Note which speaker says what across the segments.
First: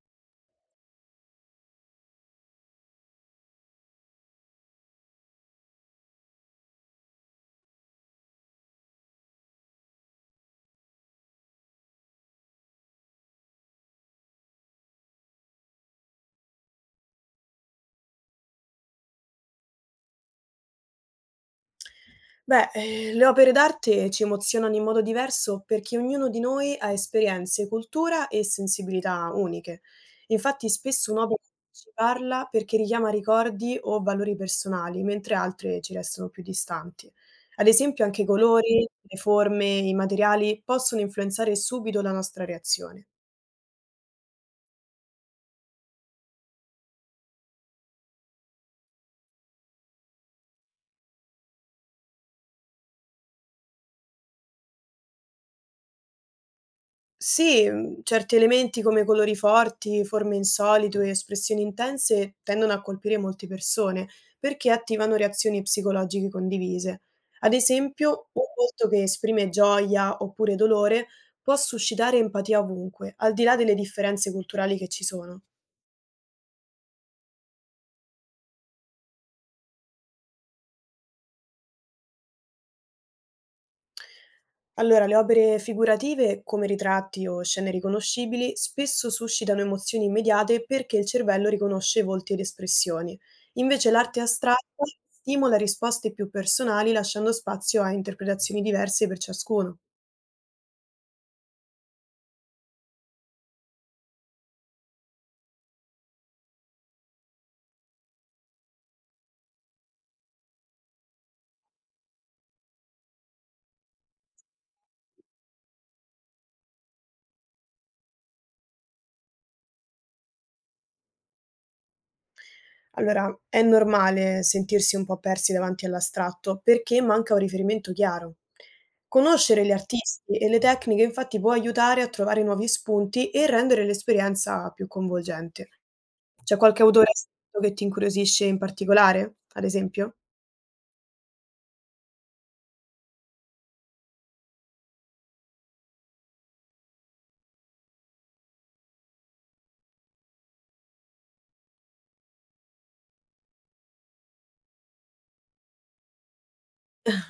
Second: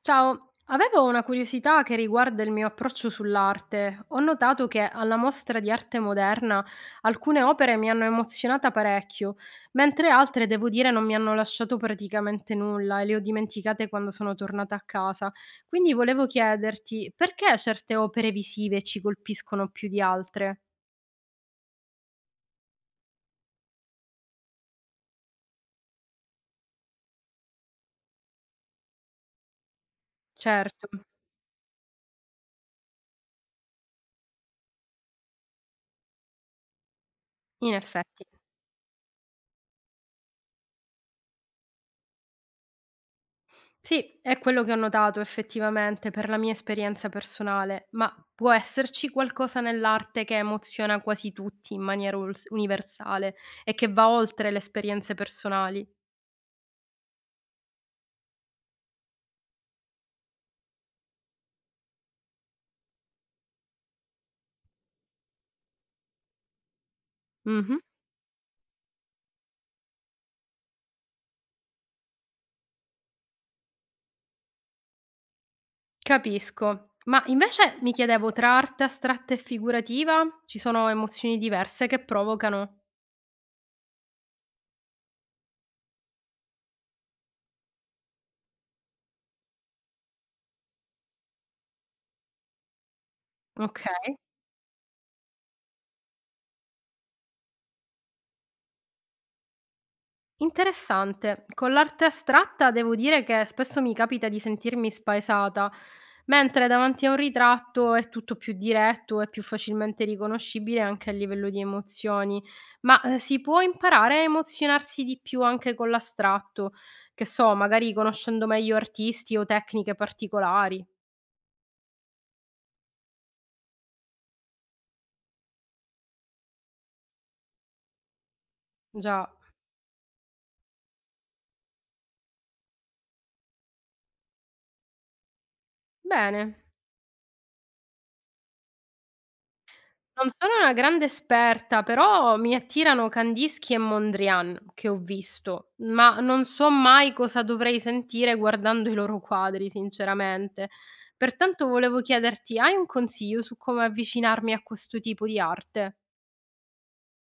Speaker 1: Ciao, avevo una curiosità che riguarda il mio approccio sull'arte. Ho notato che alla mostra di arte moderna alcune opere mi hanno emozionata parecchio, mentre altre, devo dire, non mi hanno lasciato praticamente nulla e le ho dimenticate quando sono tornata a casa. Quindi volevo chiederti perché certe opere visive ci colpiscono più di altre?
Speaker 2: Beh, le opere d'arte ci emozionano in modo diverso perché ognuno di noi ha esperienze, cultura e sensibilità uniche. Infatti
Speaker 1: Certo,
Speaker 2: spesso un'opera ci parla perché richiama ricordi o valori personali, mentre altre ci restano più distanti. Ad
Speaker 1: in
Speaker 2: esempio anche
Speaker 1: effetti.
Speaker 2: i colori, le forme, i materiali possono influenzare subito la nostra reazione.
Speaker 1: Sì, è quello che ho notato effettivamente per la mia esperienza personale, ma può esserci qualcosa nell'arte che emoziona quasi tutti in maniera universale e che va oltre le esperienze personali.
Speaker 2: Sì, certi elementi come colori forti, forme insolite o espressioni intense tendono a colpire molte persone, perché attivano reazioni psicologiche condivise. Ad
Speaker 1: Mhm.
Speaker 2: esempio, un volto che esprime gioia oppure dolore può suscitare empatia ovunque, al di là delle differenze culturali che ci sono.
Speaker 1: Capisco, ma invece mi chiedevo, tra arte astratta e figurativa ci sono emozioni diverse che provocano.
Speaker 2: Allora, le opere figurative, come ritratti o scene riconoscibili, spesso suscitano emozioni immediate perché il cervello riconosce volti ed espressioni.
Speaker 1: Ok.
Speaker 2: Invece l'arte astratta stimola risposte più personali, lasciando spazio a interpretazioni diverse per ciascuno.
Speaker 1: Interessante. Con l'arte astratta devo dire che spesso mi capita di sentirmi spaesata, mentre davanti a un ritratto è tutto più diretto e più facilmente riconoscibile anche a livello di emozioni. Ma si può imparare a emozionarsi di più anche con l'astratto, che so, magari conoscendo meglio artisti o tecniche particolari.
Speaker 2: Allora, è normale sentirsi un po' persi davanti all'astratto perché manca un riferimento chiaro.
Speaker 1: Già,
Speaker 2: Conoscere gli artisti e le tecniche infatti può aiutare a trovare nuovi spunti e rendere l'esperienza più coinvolgente.
Speaker 1: bene.
Speaker 2: C'è qualche autore che ti incuriosisce in particolare, ad esempio?
Speaker 1: Non sono una grande esperta, però mi attirano Kandinsky e Mondrian che ho visto, ma non so mai cosa dovrei sentire guardando i loro quadri, sinceramente. Pertanto volevo chiederti, hai un consiglio su come avvicinarmi a questo tipo di arte?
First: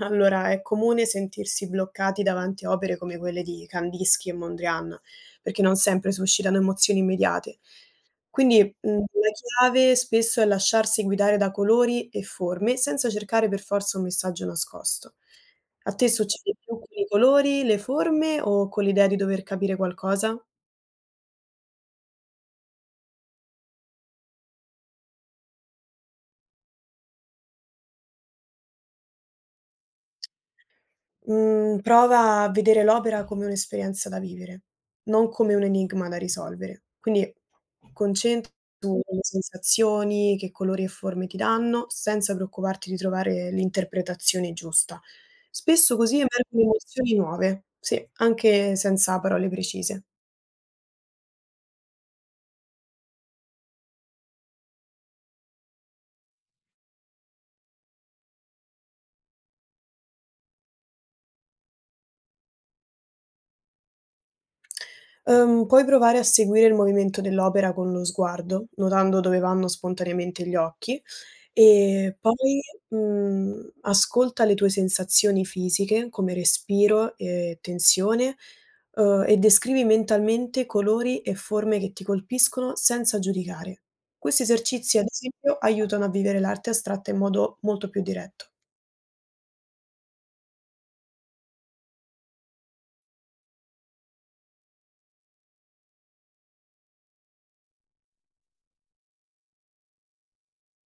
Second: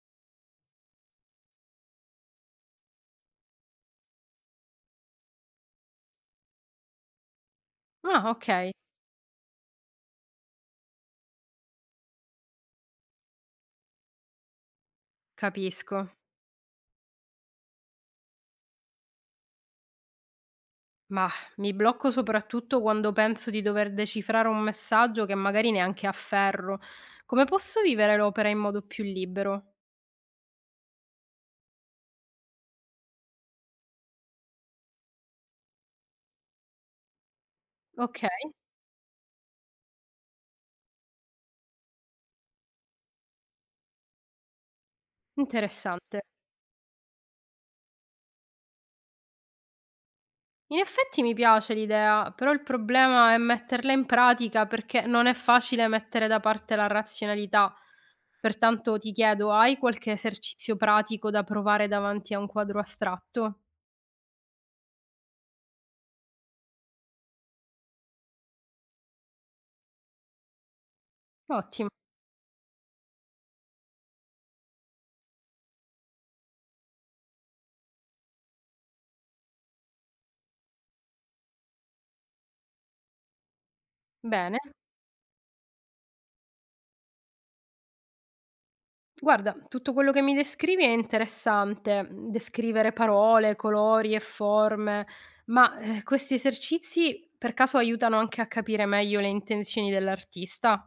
Speaker 2: Allora, è comune sentirsi bloccati davanti a opere come quelle di Kandinsky e Mondrian, perché non sempre suscitano emozioni immediate.
Speaker 1: Ah, ok,
Speaker 2: Quindi, la chiave spesso è lasciarsi guidare da colori e forme, senza cercare per forza un messaggio nascosto. A te
Speaker 1: capisco.
Speaker 2: succede più con i colori, le forme o con l'idea di dover capire qualcosa?
Speaker 1: Ma mi blocco soprattutto quando penso di dover decifrare un messaggio che magari neanche afferro. Come posso vivere l'opera in modo più libero?
Speaker 2: Mhmm, prova a vedere l'opera come un'esperienza da vivere, non come un enigma da risolvere. Quindi
Speaker 1: Ok,
Speaker 2: concentrati sulle sensazioni, che colori e forme ti danno, senza preoccuparti di trovare l'interpretazione giusta. Spesso così
Speaker 1: interessante.
Speaker 2: emergono emozioni nuove, sì, anche senza parole precise.
Speaker 1: In effetti mi piace l'idea, però il problema è metterla in pratica perché non è facile mettere da parte la razionalità. Pertanto ti chiedo, hai qualche esercizio pratico da provare davanti a un quadro astratto?
Speaker 2: Puoi provare a seguire il movimento dell'opera con lo sguardo, notando dove vanno spontaneamente gli occhi
Speaker 1: Ottimo,
Speaker 2: e poi, ascolta le tue sensazioni fisiche come respiro e tensione, e descrivi mentalmente colori e forme che ti colpiscono senza giudicare. Questi
Speaker 1: bene.
Speaker 2: esercizi, ad esempio, aiutano a vivere l'arte astratta in modo molto più diretto.
Speaker 1: Guarda, tutto quello che mi descrivi è interessante, descrivere parole, colori e forme, ma questi esercizi per caso aiutano anche a capire meglio le intenzioni dell'artista?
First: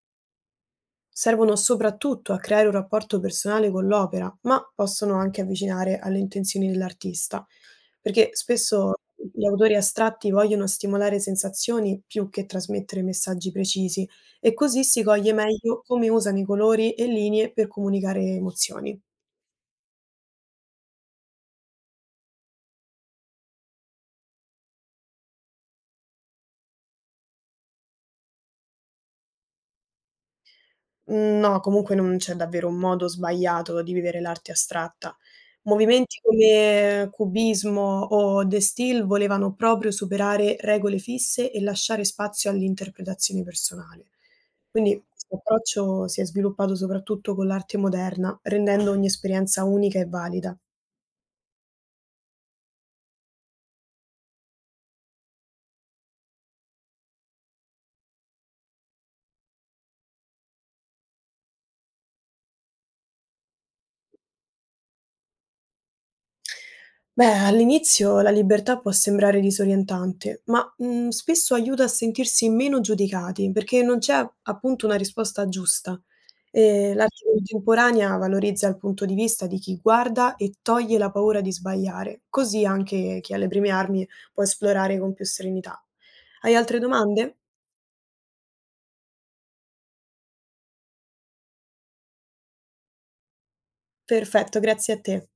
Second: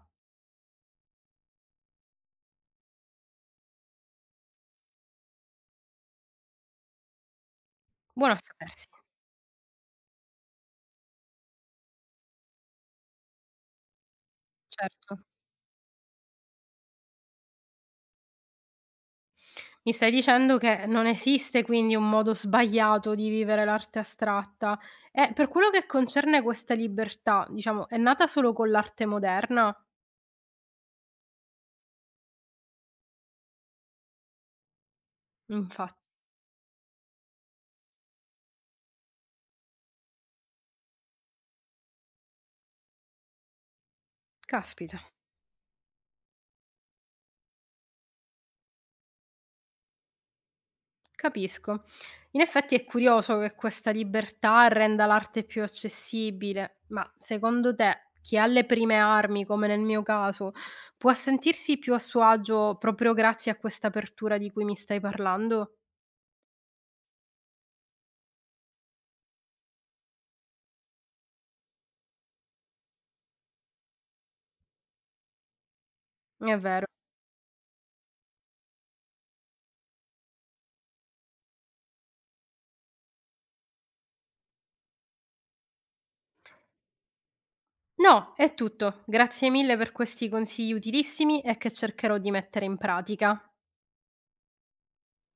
Speaker 2: Servono soprattutto a creare un rapporto personale con l'opera, ma possono anche avvicinare alle intenzioni dell'artista, perché
Speaker 1: Buono a sapersi,
Speaker 2: spesso gli autori astratti vogliono stimolare sensazioni più che trasmettere messaggi precisi e così si
Speaker 1: certo.
Speaker 2: coglie meglio come usano i colori e linee per comunicare emozioni.
Speaker 1: Mi stai dicendo che non esiste quindi un modo sbagliato di vivere l'arte astratta. E per quello che concerne questa libertà, diciamo, è nata solo con l'arte moderna?
Speaker 2: Mhmm, no, comunque non c'è davvero un modo sbagliato di vivere l'arte astratta.
Speaker 1: Infa
Speaker 2: Movimenti come cubismo o De Stijl volevano proprio superare regole fisse e lasciare spazio all'interpretazione personale.
Speaker 1: Caspita,
Speaker 2: Quindi questo approccio si è sviluppato soprattutto con l'arte moderna, rendendo ogni esperienza unica e valida.
Speaker 1: capisco. In effetti è curioso che questa libertà renda l'arte più accessibile, ma secondo te chi ha le prime armi, come nel mio caso, può sentirsi più a suo agio proprio grazie a questa apertura di cui mi stai parlando?
Speaker 2: Beh, all'inizio la libertà può sembrare disorientante, ma spesso aiuta a sentirsi meno giudicati, perché non c'è appunto una risposta giusta.
Speaker 1: È vero.
Speaker 2: E l'arte contemporanea valorizza il punto di vista di chi guarda e toglie la paura di sbagliare, così anche chi alle prime armi può esplorare con più serenità. Hai altre domande?
Speaker 1: No, è tutto. Grazie mille per questi consigli utilissimi e che cercherò di mettere in pratica.
Speaker 2: Perfetto, grazie a te.